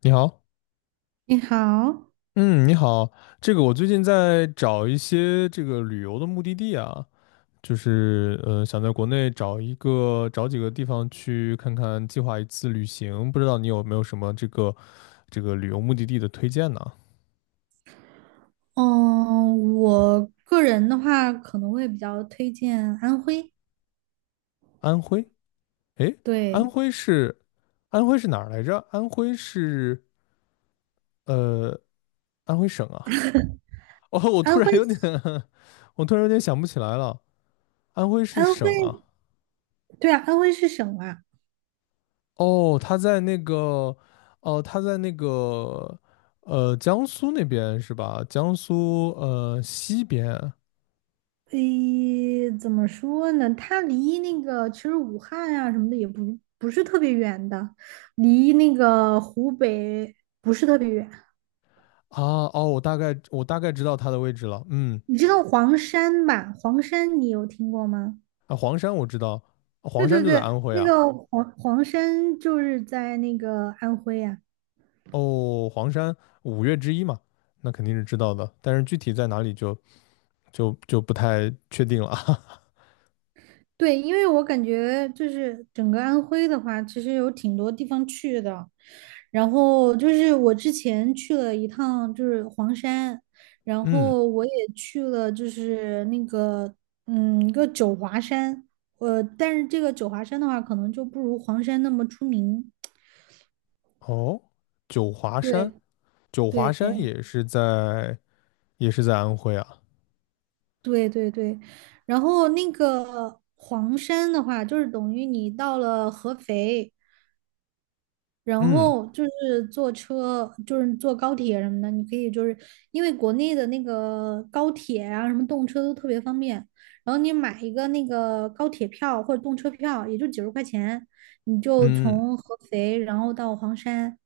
你好。你好，嗯，你好。我最近在找一些旅游的目的地啊，想在国内找几个地方去看看，计划一次旅行，不知道你有没有什么这个旅游目的地的推荐呢？嗯，我个人的话，可能会比较推荐安徽。安徽，诶，安对，徽是安徽是哪儿来着？安徽是呃安徽省啊。哦，我突安然徽，有点 我突然有点想不起来了，安徽是安省啊。徽，对啊，安徽是省啊。哦，他在那个，哦，他在那个，江苏那边是吧？江苏西边啊。诶，怎么说呢？它离那个其实武汉啊什么的也不是特别远的，离那个湖北不是特别远。哦，我大概知道他的位置了。嗯。你知道黄山吧？黄山你有听过吗？啊，黄山我知道，对黄山对就在对，安徽那啊。个黄山就是在那个安徽啊。哦，黄山五岳之一嘛，那肯定是知道的，但是具体在哪里就就不太确定了。对，因为我感觉就是整个安徽的话，其实有挺多地方去的。然后就是我之前去了一趟，就是黄山，然嗯。后我也去了，就是那个一个九华山。但是这个九华山的话，可能就不如黄山那么出名。哦，九华山，对九华对山也是在也是在安徽啊。对对对，然后那个黄山的话，就是等于你到了合肥，然嗯后就是坐车，就是坐高铁什么的，你可以就是因为国内的那个高铁啊，什么动车都特别方便。然后你买一个那个高铁票或者动车票，也就几十块钱，你就嗯。嗯。 从合肥然后到黄山，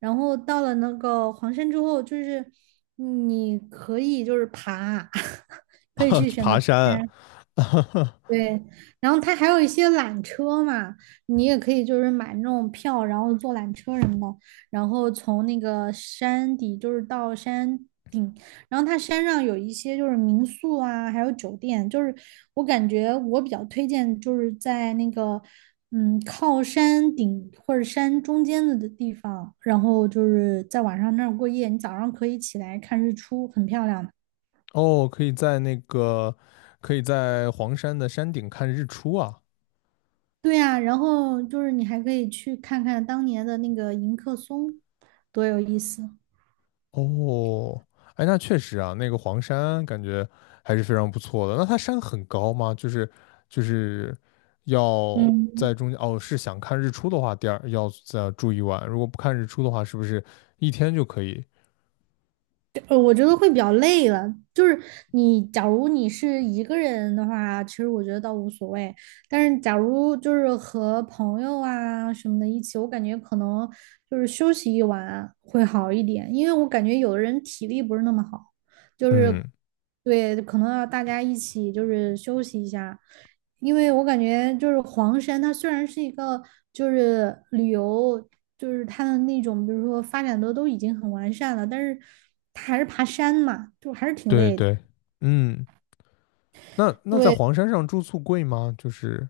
然后到了那个黄山之后，就是你可以就是爬，可以啊，去去选择爬爬山。山。对，然后它还有一些缆车嘛，你也可以就是买那种票，然后坐缆车什么的，然后从那个山底就是到山，然后它山上有一些就是民宿啊，还有酒店，就是我感觉我比较推荐就是在那个靠山顶或者山中间的地方，然后就是在晚上那儿过夜，你早上可以起来看日出，很漂亮的。哦，可以在那个，可以在黄山的山顶看日出啊。对呀，然后就是你还可以去看看当年的那个迎客松，多有意思。哦，哎，那确实啊，那个黄山感觉还是非常不错的。那它山很高吗？就是要嗯，在中间，哦，是想看日出的话，第二要再住一晚。如果不看日出的话，是不是一天就可以？我觉得会比较累了。就是你，假如你是一个人的话，其实我觉得倒无所谓。但是假如就是和朋友啊什么的一起，我感觉可能就是休息一晚会好一点，因为我感觉有的人体力不是那么好。就嗯。是对，可能要大家一起就是休息一下，因为我感觉就是黄山，它虽然是一个就是旅游，就是它的那种，比如说发展的都已经很完善了，但是它还是爬山嘛，就还是挺对累的。对。嗯，那那在对，黄山上住宿贵吗？就是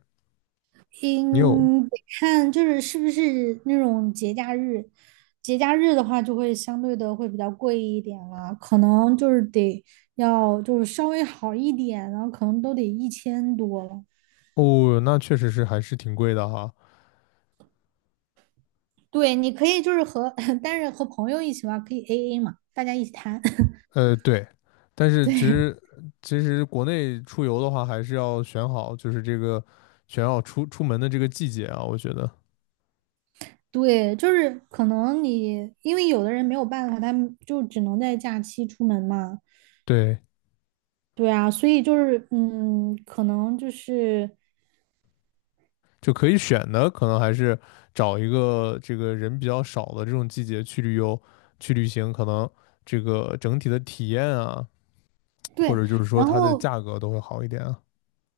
你有？嗯，得看就是是不是那种节假日，节假日的话就会相对的会比较贵一点了，可能就是得要就是稍微好一点，然后可能都得一千多了。哦，那确实是还是挺贵的哈。对，你可以就是和，但是和朋友一起玩可以 AA 嘛，大家一起摊。呃，对，但是其实国内出游的话，还是要选好，就是这个选好出门的这个季节啊，我觉得对，就是可能你因为有的人没有办法，他们就只能在假期出门嘛。对，对啊，所以就是可能就是就可以选的，可能还是找一个这个人比较少的这种季节去旅行，可能这个整体的体验啊，或对，者就是说然它的后价格都会好一点啊。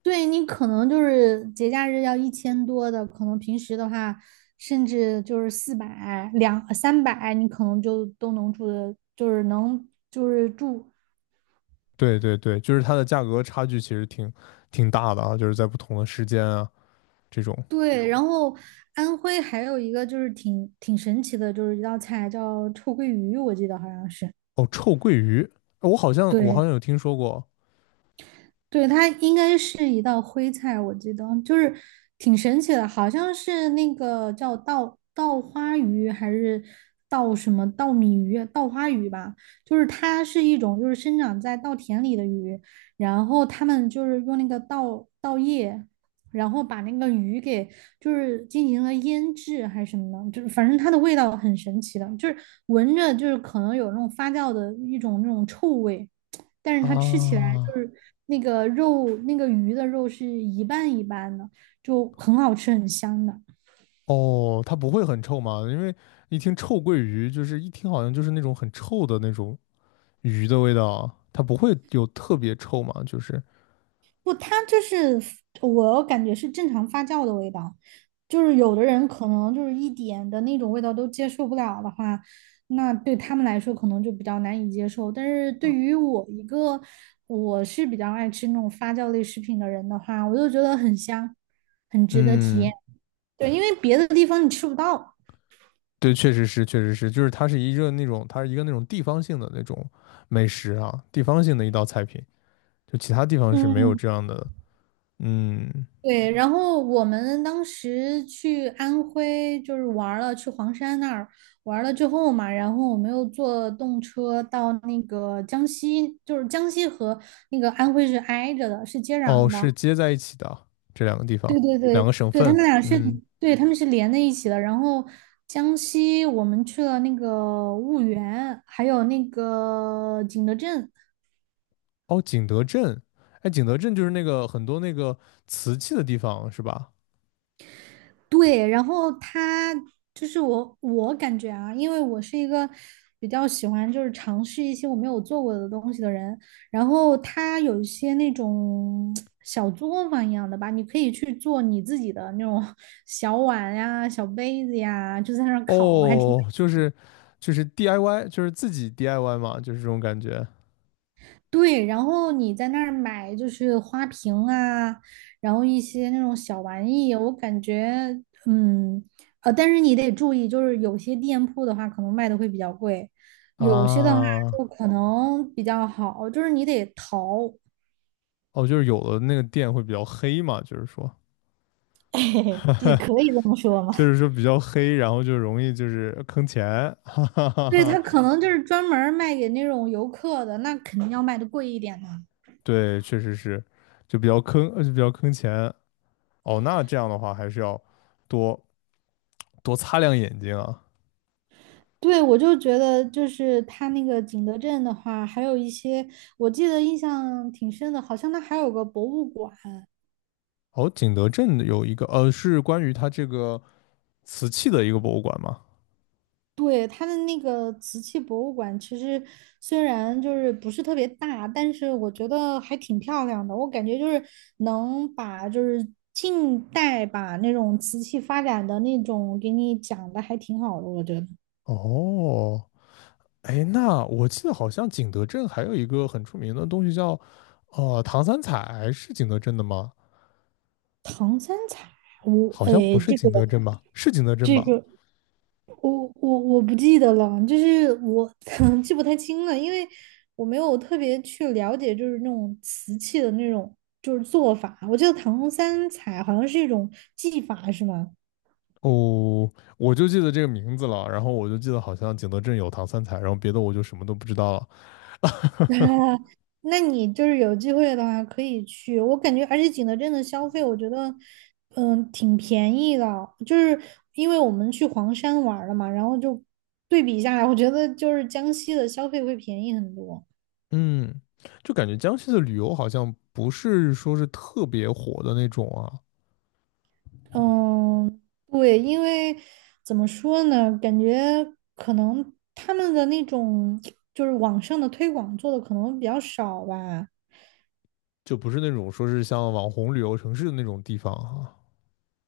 对你可能就是节假日要一千多的，可能平时的话甚至就是400、两三百，你可能就都能住的，就是能就是住对对对，就是它的价格差距其实挺大的啊，就是在不同的时间啊这种。这对，种然后安徽还有一个就是挺神奇的，就是一道菜叫臭鳜鱼，我记得好像是。哦，臭鳜鱼，我好对，像有听说过对，它应该是一道徽菜，我记得就是挺神奇的，好像是那个叫稻花鱼还是稻什么稻米鱼、稻花鱼吧，就是它是一种就是生长在稻田里的鱼，然后他们就是用那个稻叶，然后把那个鱼给就是进行了腌制还是什么的，就是反正它的味道很神奇的，就是闻着就是可能有那种发酵的一种那种臭味。但是它吃起来就啊。是那个肉，那个鱼的肉是一半一半的，就很好吃，很香的。哦，它不会很臭吗？因为一听臭鳜鱼，就是一听好像就是那种很臭的那种鱼的味道，它不会有特别臭嘛？就是不，它就是我感觉是正常发酵的味道，就是有的人可能就是一点的那种味道都接受不了的话，那对他们来说可能就比较难以接受。但是对啊，于我一个我是比较爱吃那种发酵类食品的人的话，我就觉得很香，很值得体嗯，验。对，因为别的地方你吃不到。对，确实是，就是它是一个那种，它是一个那种地方性的那种美食啊，地方性的一道菜品，就其他地方是没有嗯，这样的。嗯。对，然后我们当时去安徽就是玩儿了，去黄山那儿玩儿了之后嘛，然后我们又坐动车到那个江西，就是江西和那个安徽是挨着的，是接哦，壤是的。接在一起的啊这两个地方，对对两个对，省对，他份。们俩是，嗯。对，他们是连在一起的。然后江西我们去了那个婺源，还有那个景德镇。哦，景德镇，哎，景德镇就是那个很多那个瓷器的地方是吧？对，然后他就是我感觉啊，因为我是一个比较喜欢就是尝试一些我没有做过的东西的人，然后他有一些那种小作坊一样的吧，你可以去做你自己的那种 小碗呀、小杯子呀，就在那儿烤，还挺。哦，就是 DIY，就是自己 DIY 嘛，就是这种感觉对，然后你在那儿买就是花瓶啊，然后一些那种小玩意，我感觉，但是你得注意，就是有些店铺的话，可能卖的会比较贵，有些的话啊。就可能比较好，就是你得淘，哦，就是有的那个店会比较黑嘛，就是说，也可 以这么说嘛。就是说比较黑，然后就容易就是坑钱，哈哈哈对，哈。他可能就是专门儿卖给那种游客的，那肯定要卖的贵一点的。对，确实是，就比较坑，就比较坑钱。哦，那这样的话还是要多多擦亮眼睛啊。对，我就觉得就是他那个景德镇的话，还有一些我记得印象挺深的，好像他还有个博物馆。哦，景德镇有一个，呃，是关于它这个瓷器的一个博物馆嘛。对，他的那个瓷器博物馆，其实虽然就是不是特别大，但是我觉得还挺漂亮的。我感觉就是能把就是近代吧那种瓷器发展的那种给你讲的还挺好的，我觉得。哦，哎，那我记得好像景德镇还有一个很出名的东西叫，呃，唐三彩，是景德镇的吗？唐三彩，我好像哎，不是这个景德镇吧？是景德镇这吧？个。我不记得了，就是我 记不太清了，因为我没有特别去了解，就是那种瓷器的那种就是做法。我记得唐红三彩好像是一种技法，是吗？哦，我就记得这个名字了，然后我就记得好像景德镇有唐三彩，然后别的我就什么都不知道了。那你就是有机会的话可以去，我感觉而且景德镇的消费，我觉得挺便宜的，就是因为我们去黄山玩儿了嘛，然后就对比下来，我觉得就是江西的消费会便宜很多。嗯，就感觉江西的旅游好像不是说是特别火的那种啊，嗯，对，因为怎么说呢，感觉可能他们的那种就是网上的推广做的可能比较少吧。就不是那种说是像网红旅游城市的那种地方啊。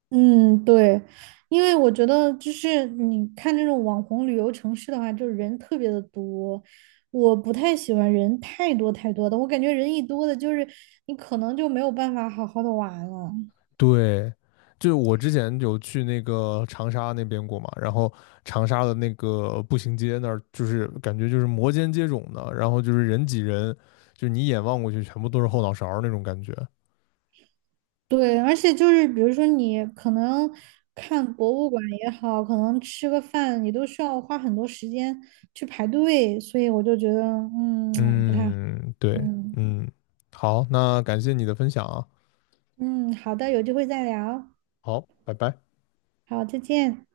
嗯，对，因为我觉得就是你看这种网红旅游城市的话，就是人特别的多，我不太喜欢人太多太多的，我感觉人一多的，就是你可能就没有办法好好的玩了。对，就是我之前有去那个长沙那边过嘛，然后长沙的那个步行街那儿，就是感觉就是摩肩接踵的，然后就是人挤人，就是你一眼望过去全部都是后脑勺儿那种感觉。对，而且就是比如说你可能看博物馆也好，可能吃个饭，你都需要花很多时间去排队，所以我就觉得，不太好。嗯，对。嗯嗯，好，那感谢你的分享啊。嗯，好的，有机会再聊。好，拜拜。好，再见。